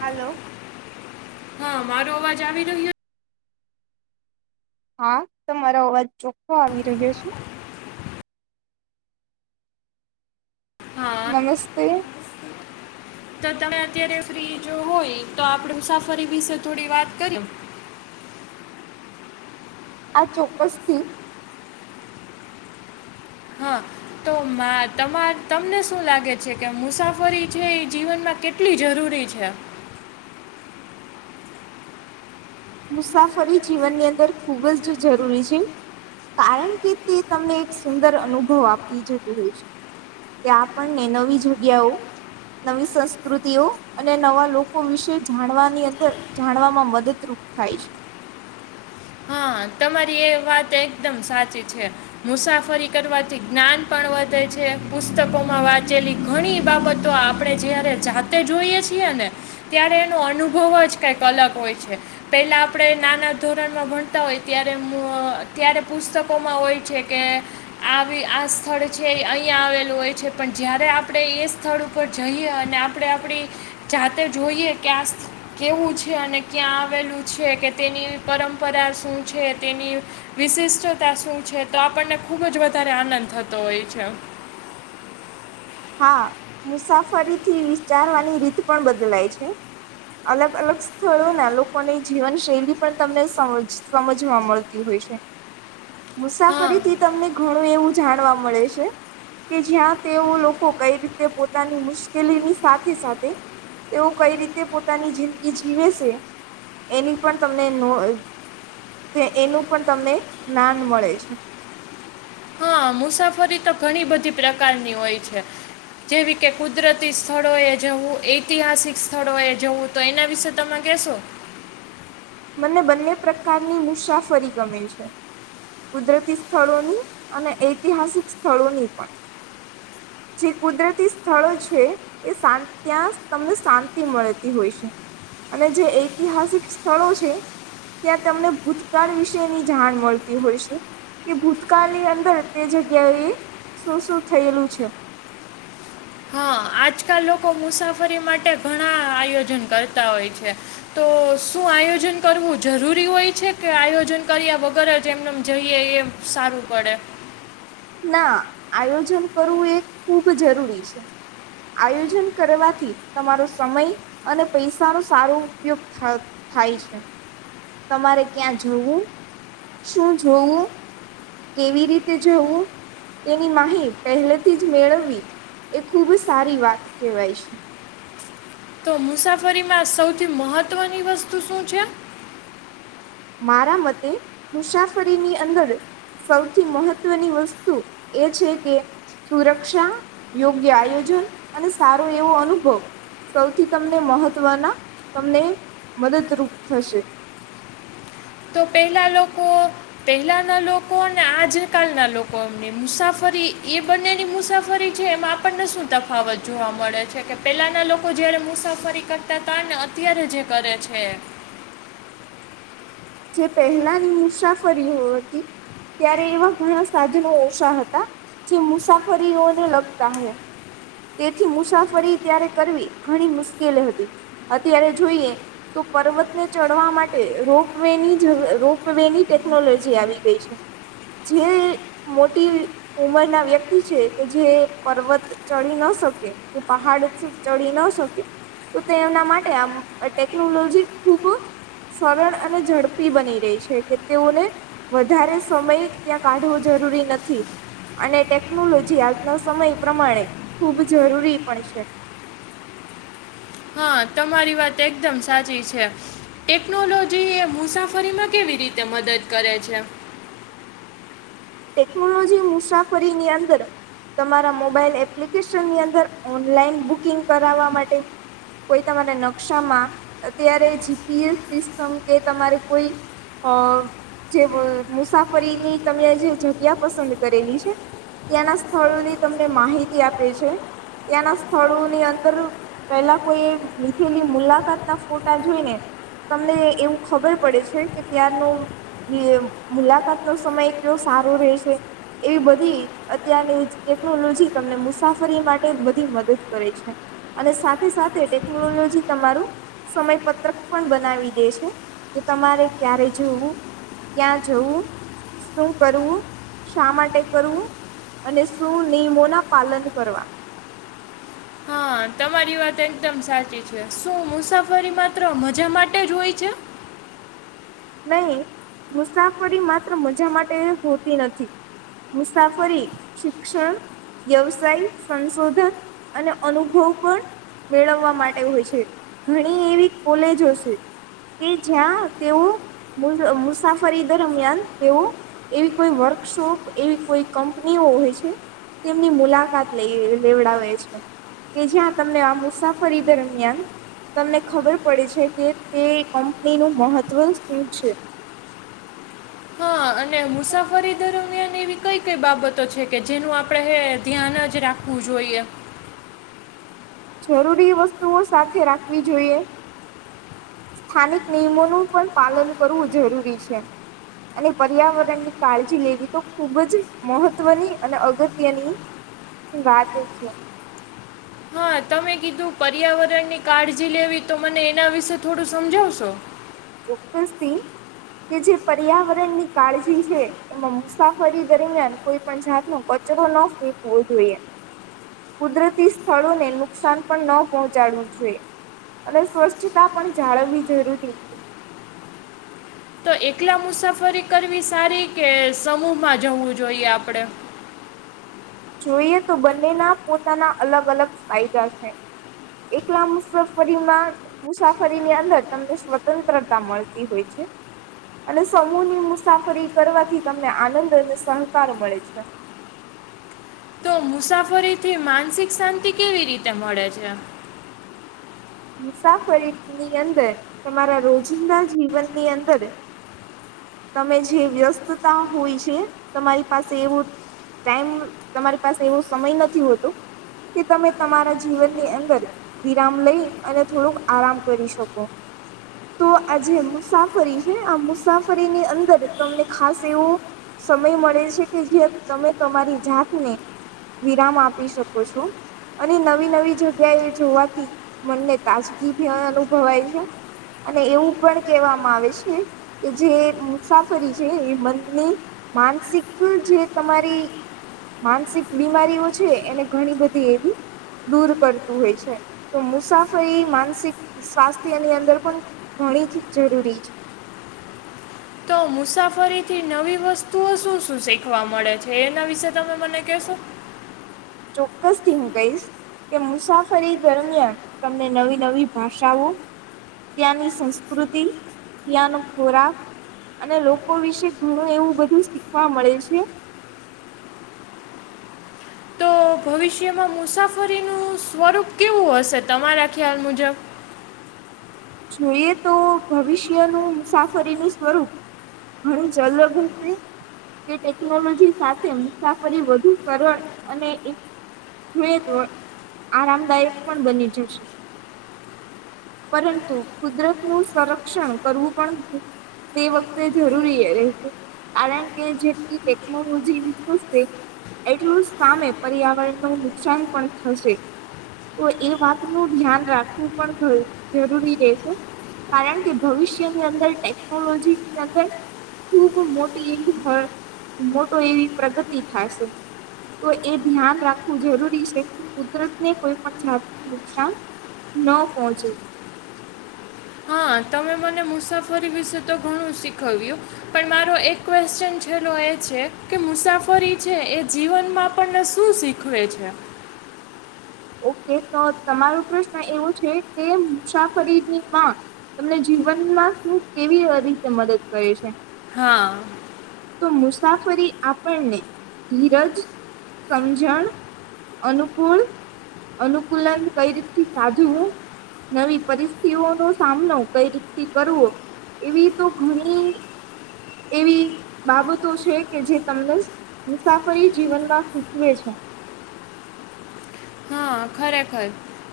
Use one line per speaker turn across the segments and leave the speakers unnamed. Hello
હા મારો અવાજ આવી રહ્યો
હા તમારો અવાજ ચોખ્ખો આવી રહ્યો છે.
હા
નમસ્તે
તો તમે અત્યારે ફ્રી જો હોય તો આપણે મુસાફરી વિશે થોડી વાત કરી.
આ ચોક્કસ થી
હા તો માં તમા તમને શું લાગે છે કે મુસાફરી છે એ જીવનમાં કેટ કેટલી જરૂરી છે?
મુસાફરી જીવનની અંદર ખૂબ જ જરૂરી છે. કારણ કે તે તમને એક સુંદર અનુભવ આપતી જતું હોય છે. ત્યાં આપણને નવી જગ્યાઓ નવી સંસ્કૃતિઓ અને નવા લોકો વિશે જાણવાની અંદર જાણવામાં મદદરૂપ થાય છે.
હા તમારી એ વાત એકદમ સાચી છે. મુસાફરી કરવાથી જ્ઞાન પણ વધે છે પુસ્તકોમાં વાંચેલી ઘણી બાબતો આ આપડે જયારે જાતે જોઈએ છીએ ને ત્યારે એનો અનુભવ જ કઈક અલગ હોય છે પેલા આપણે નાના ધોરણમાં ભણતા હોય ત્યારે [unintelligible] ત્યારે પુસ્તકોમાં હોય છે કે આવી આ સ્થળ છે અહીયાં આવેલું હોય છે પણ જયારે આપડે એ સ્થળ પર જઈએ અને આપણે આપણી જાતે જોઈએ કે આ સ્થ કેવું છે અને ક્યાં આવેલું છે કે તેની પરંપરા શું છે તેની? વિશિષ્ટતા શું છે? તો આપણને ખુબ જ વધારે આનંદ થતો હોય છે.
હા મુસાફરી થી વિચારવાની રીત પણ બદલાય છે. અલગ અલગ સ્થળો ના લોકોની જીવનશૈલી પણ તમને સમજ સમજવા મળતી હોય છે.
[inaudible] હા
મુસાફરી થી તમને ઘણું એવું જાણવા મળે છે કે જ્યાં તેવું લોક કો કઈ રીતે પોતાની મુશ્કેલીની સાથે સાથે તેઓ કઈ રીતે પોતાની જિંદગી જીવે છે? એની પણ તમને નો એનું પણ તમને જ્ઞાન મળે છે.
હા મુસાફરી તો ઘણી બધી પ્રકારની હોય છે. જેવી કે કુદરતી સ્થળોએ જવું ઐતિહાસિક સ્થળો એ જવું તો એના વિશે તમે કેશો.
મને બંને પ્રકારની મુસાફરી ગમે છે. કુદરતી સ્થળોની અને ઐતિહાસિક સ્થળોની પણ. જે કુદરતી સ્થળો છે. એ શાંત ત્યાં તમને શાંતિ મળતી હોય છે. અને જે ઐતિહાસિક સ્થળો છે. છે ત્યાં તમને ભૂતકાળ વિશે ની જાણ મળતી હોય છે. કે ભૂતકાળની અંદર તે જગ્યાએ શું શું થયેલું છે.
હા આજકાલ લોકો મુસાફરી માટે ઘણા આયોજન કરતા હોય છે. તો શું આયોજન કરવું જરૂરી હોય તે છે, કે આયોજન કર્યા વગર જ એમને જઈએ એમ સારું પડે.
ના આયોજન કરવું એ ખુબ જરૂરી છે. આયોજન કરવાથી તમારો સમય અને પૈસાનો સારો ઉપયોગ થ થાય છે. તમારે ક્યાં જવું શું જોવું? કેવી રીતે જવું તેની માહી પહેલેથી જ મેળવવીએ ખુબ સારી વાત કેહેવાય છે.
તો મુસાફરીમાં સૌથી મહત્વની વસ્તુ શું છે.
મારા મતે મુસાફરી ની અંદર સૌથી મહત્વની વસ્તુએ છે કે સુરક્ષા યોગ્ય આયોજન અને સારો એવો અનુભવ સૌથી તમને મહત્વના તમને મદદરૂપ થશે.
તો પેલા લોકો પેલાના લોકો અને આજ કલના લોકો એમને મુસાફરીએ બંનેની મુસાફરી છે એમાં આપણને શું તફાવત જોવા મળે છે કે પેલાના લોકો જયારે મુસાફરી કરતા તા તા ને અત્યારે જે કરે છે.
જે પહેલાની મુસાફરીઓ હતી. ત્યારે એવા ઘણા સાધનો ઓછા હતા જે મુસાફરીઓને લગતા અહે તેથી મુસાફરી ત્યારે કરવી ઘણી મુશ્કેલ હતી અત્યારે જોઈએ તો પર્વતને ચડવા માટે રોપવેની જ રોપવે ની ટેકનોલોજી આવી ગઈ છે. જે મોટી ઉંમરના વ્યક્તિ છે તે કે જે પર્વત ચડી ન શકે કે પહાડ ચડી ન શકે તો તેમના માટે આમ ટેકનોલોજી ખુબ સરળ અને ઝડપી બની રહી છે કે તેઓને વધારે સમય ત્યાં કાઢવો જરૂરી નથી. અને ટેકનોલોજી આજના સમય પ્રમાણે ખૂબ જરૂરી પણ છે.
હા તમારી વાત એકદમ સાચી છે. ટેકનોલોજીએ મુસાફરીમાં કેવી રીતે મદદ કરે છે?
ટેકનોલોજી મુસાફરી ની અંદર તમારા મોબાઈલ એપ્લિકેશનની અંદર ઓનલાઈન બુકિંગ કરાવવા માટે કોઈ તમારા નકશામાં અત્યારે જી પી એસ સિસ્ટમ કે તમારે કોઈ અ જે મુસાફરીની તમે જે જગ્યા પસંદ કરેલી છે. ત્યાંના સ્થળોની તમને માહિતી આપે છે ત્યાંના સ્થળોની અંદર પેલા કોઈ લીધેલી મુલાકાતના ફોટા જોઈને તમને એવું ખબર પડે છે કે ત્યાંરનું ને મુલાકાત નો સમય કેવો સારો રહેશે. એવી બધી અત્યારની ટેકનોલોજી તમને મુસાફરી માટે બધી મદદ કરે છે. અને સાથે સાથે ટેકનોલોજી તમારું સમય પત્રક પણ બનાવી દે છે કે તમારે ક્યારે જવવું ક્યાં જવું શું કરવું શા માટે કરવું અને શું નિયમો ના પાલન કરવા
હા તમારી વાત એકદમ સાચી છે, શું મુસાફરી માત્ર મજા માટે જ હોય છે?
નહીં મુસાફરી માત્ર મજા માટે હોતી નથી. મુસાફરી શિક્ષણ વ્યવસાય, સંશોધન અને અનુભવ પણ મેળવવા માટે હોય છે, ઘણી એવી કોલેજો છે. કે જ્યાં તેઓ મુસ મુસાફરી દરમિયાન તેઓ એવી કોઈ વર્કશોપ એવી કોઈ કંપનીઓ હોય છે. તેમની મુલાકાત લઈ લેવડાવે છે. કે જ્યાં તમને આ મુસાફરી દરમિયાન તમને ખબર પડે છે, કે તે કંપની નું મહત્વ શું છે.
હ અને મુસાફરી દરમિયાન એવી કઈ કઈ બાબતો છે, કે જેનું આપણે હે ધ્યાન જ રા ખવુ જોઈએ
જરૂરી વસ્તુઓ સાથે રાખવી જોઈએ. સ્થાનિક નિયમોનું પણ પાલન કરવું જરૂરી છે. અને પર્યાવરણની કાળજી લેવી તો ખુબ જ મહત્વની અને અગત્યની વાદ છે.
હા તમે કીધું પર્યાવરણની કાળજી લેવી તો મને એના વિશે થોડું સમજાવશો?
ચોક્કસથી કે જે પર્યાવરણની કાળજી છે. એમાં મુસાફરી દરમિયાન કોઈ પણ જાત ન કચરો ન ફેકવો જોએ. કુદરતી સ્થળોને નુકસાન પણ ન પહોંચાડવું જોએ. અને સ્વચ્છતા પણ જાળવવી જરૂરી છે.
તો એકલા મુસાફરી કરવી સારી કે સમૂહમાં જવું જોઈએ આપડે?
જોઈએ તો બંનેના પોતાના અલગ અલગ ફાયદા છે. એકલા મુસાફરીમાં મુસાફરીની અંદર તમને સ્વતંત્રતા મળતી હોય છે. અને સમૂહની મુસાફરી કરવાથી તમને આનંદ અને સહકાર મળે છે.
તો મુસાફરીથી માનસિક શાંતિ કેવી રીતે મળે છે.
મુસાફરીની અંદર તમારા રોજિંદા જીવનની અંદર તમે જે વ્યસ્તતા હોય છે, તમારી પાસે એવું ટાઈમ તમારી પાસે એવો સમય નથી હોતો. કે તમે તમારા જીવનની અંદર વિરામ લઈ અને થોડુંક આરામ કરી શકો તો આ જે મુસાફરી છે, આ મુસાફરીની અંદર તમને ખાસ એવું સમય મળે છે, કે જે તમે તમારી જાતને વિરામ આપી શકો છો અને નવી નવી જગ્યા એ જોવાથી મનને તાજગી ભી અનુભવાય છે. અને એવું પણ કહેવામાં આવે છે, કે જે મુસાફરી છે, એ મનની માનસિક જે તમારી માનસિક બીમારીઓ છે, એને ઘણી બધી એવી દૂર કરતું હોય છે, તો મુ સાફરી માનસિક સ્વાસ્થ્યની અંદર પણ ઘણી જ જરૂરી
તો મુસાફરીથી નવી વસ્તુઓ શું શું શીખવા મળે છે, એના વિશે તમે મને કેશો?
ચોક્કસથી હુ કહીશ. કે મુસાફરી દરમિયાન તમને નવી નવી ભાષાઓ તયાની સંસ્કૃતિ તયાનો ખોરાક અને લોકો વિશે ઘણું એવું બધું શીખવા મળે છે.
તો ભવિષ્યમાં મુસાફરીનું સ્વરૂપ કેવું હશે તમારા ખ્યાલ મુજબ?
જોઈએ તો ભવિષ્યનું મુસાફરીનું સ્વરૂપ [inaudible] કે ટેકનોલોજી સાથે મુસાફરી વધુ કરણ અને [inaudible] આરામદાયક પણ બની જશે. પરંતુ કુદરત નું સંરક્ષણ કરવું પણ તે વખતે જરૂરી એ રહેશે. કારણ કે જેટલી ટેકનોલોજી વિકશે. એટલું સામે પર્યાવરણ નુ નુકસાન પણ થશે. તો એ વાતનું ધ્યાન રાખવું પણ જરૂરી તે છે કારણ કે ભવિષ્યની અંદર ટેકનોલોજીની અંદર ખૂબ મોટી એવી હ મોટો એવી પ્રગતિ થાય છે. તો એ ધ્યાન રાખવું જરૂરી છે કે કુદરતને કોઈ પણ જાત નુકસાન ન પહોંચે.
હા તમે મને મુસાફરી વિશે તો ઘણું શીખવ્યું. પણ મારો એક ક્વેશચન છેલો એ છે કે મુસાફરી છે એ જીવનમાં આપને શું શીખ ખવે છે.
ઓકે તો તમારો પ્રશ્ન એવું છે કે મુસાફરીની માં તમને જીવનમાં શું કેવી રીતે મદદ કરે છે?
હા
તો મુસાફરી આપણને ધીરજ, સમજણ અનુકૂળ અનુકૂલન કઈ રીત થી સાધવુ? નવી પરિસ્થિઓ નો સામનો કઈ રીતથી કરવો? એવી તો ઘણી એવી બાબતો છે કે જે તમને મુસાફરી જીવનમાં શીખવે છે.
હા ખરેખર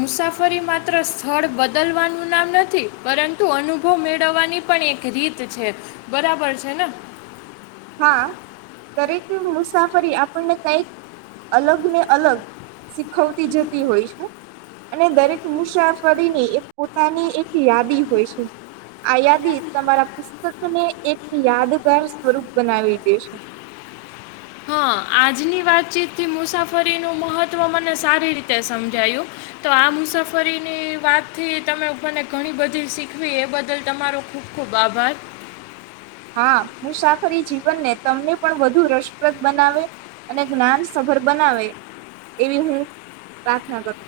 મુસાફરી માત્ર સ્થળ બદલવાનું નામ નથી પરંતુ અનુભવ મેળવવાની પણ એક રીત છે બરાબર છે ને
હા દરેક મુસાફરી આપણને કઈક અલગ ને અલગ શીખવતી જતી હોય છે. અને દરેક મુસાફરીની એક પોતાની એક યાદી હોય છે. આ યાદી તમારા પુસ્તક ને એક યાદગાર સ્વરૂપ બનાવી દેશે.
હા આજની વાતચીતથી મુસાફરીનું મહત્ત્વ મને સારી રીતે સમજાયું. તો આ મુસાફરીની વાતથી તમે મને ઘણી બધી શીખવી એ બદલ તમારો ખૂબ ખૂબ આભાર.
હા મુસાફરી જીવન ને તમને પણ વધુ રસપ્રદ બનાવે. અને જ્ઞાન સભર બનાવે એવી હું પ્રાર્થના કરું.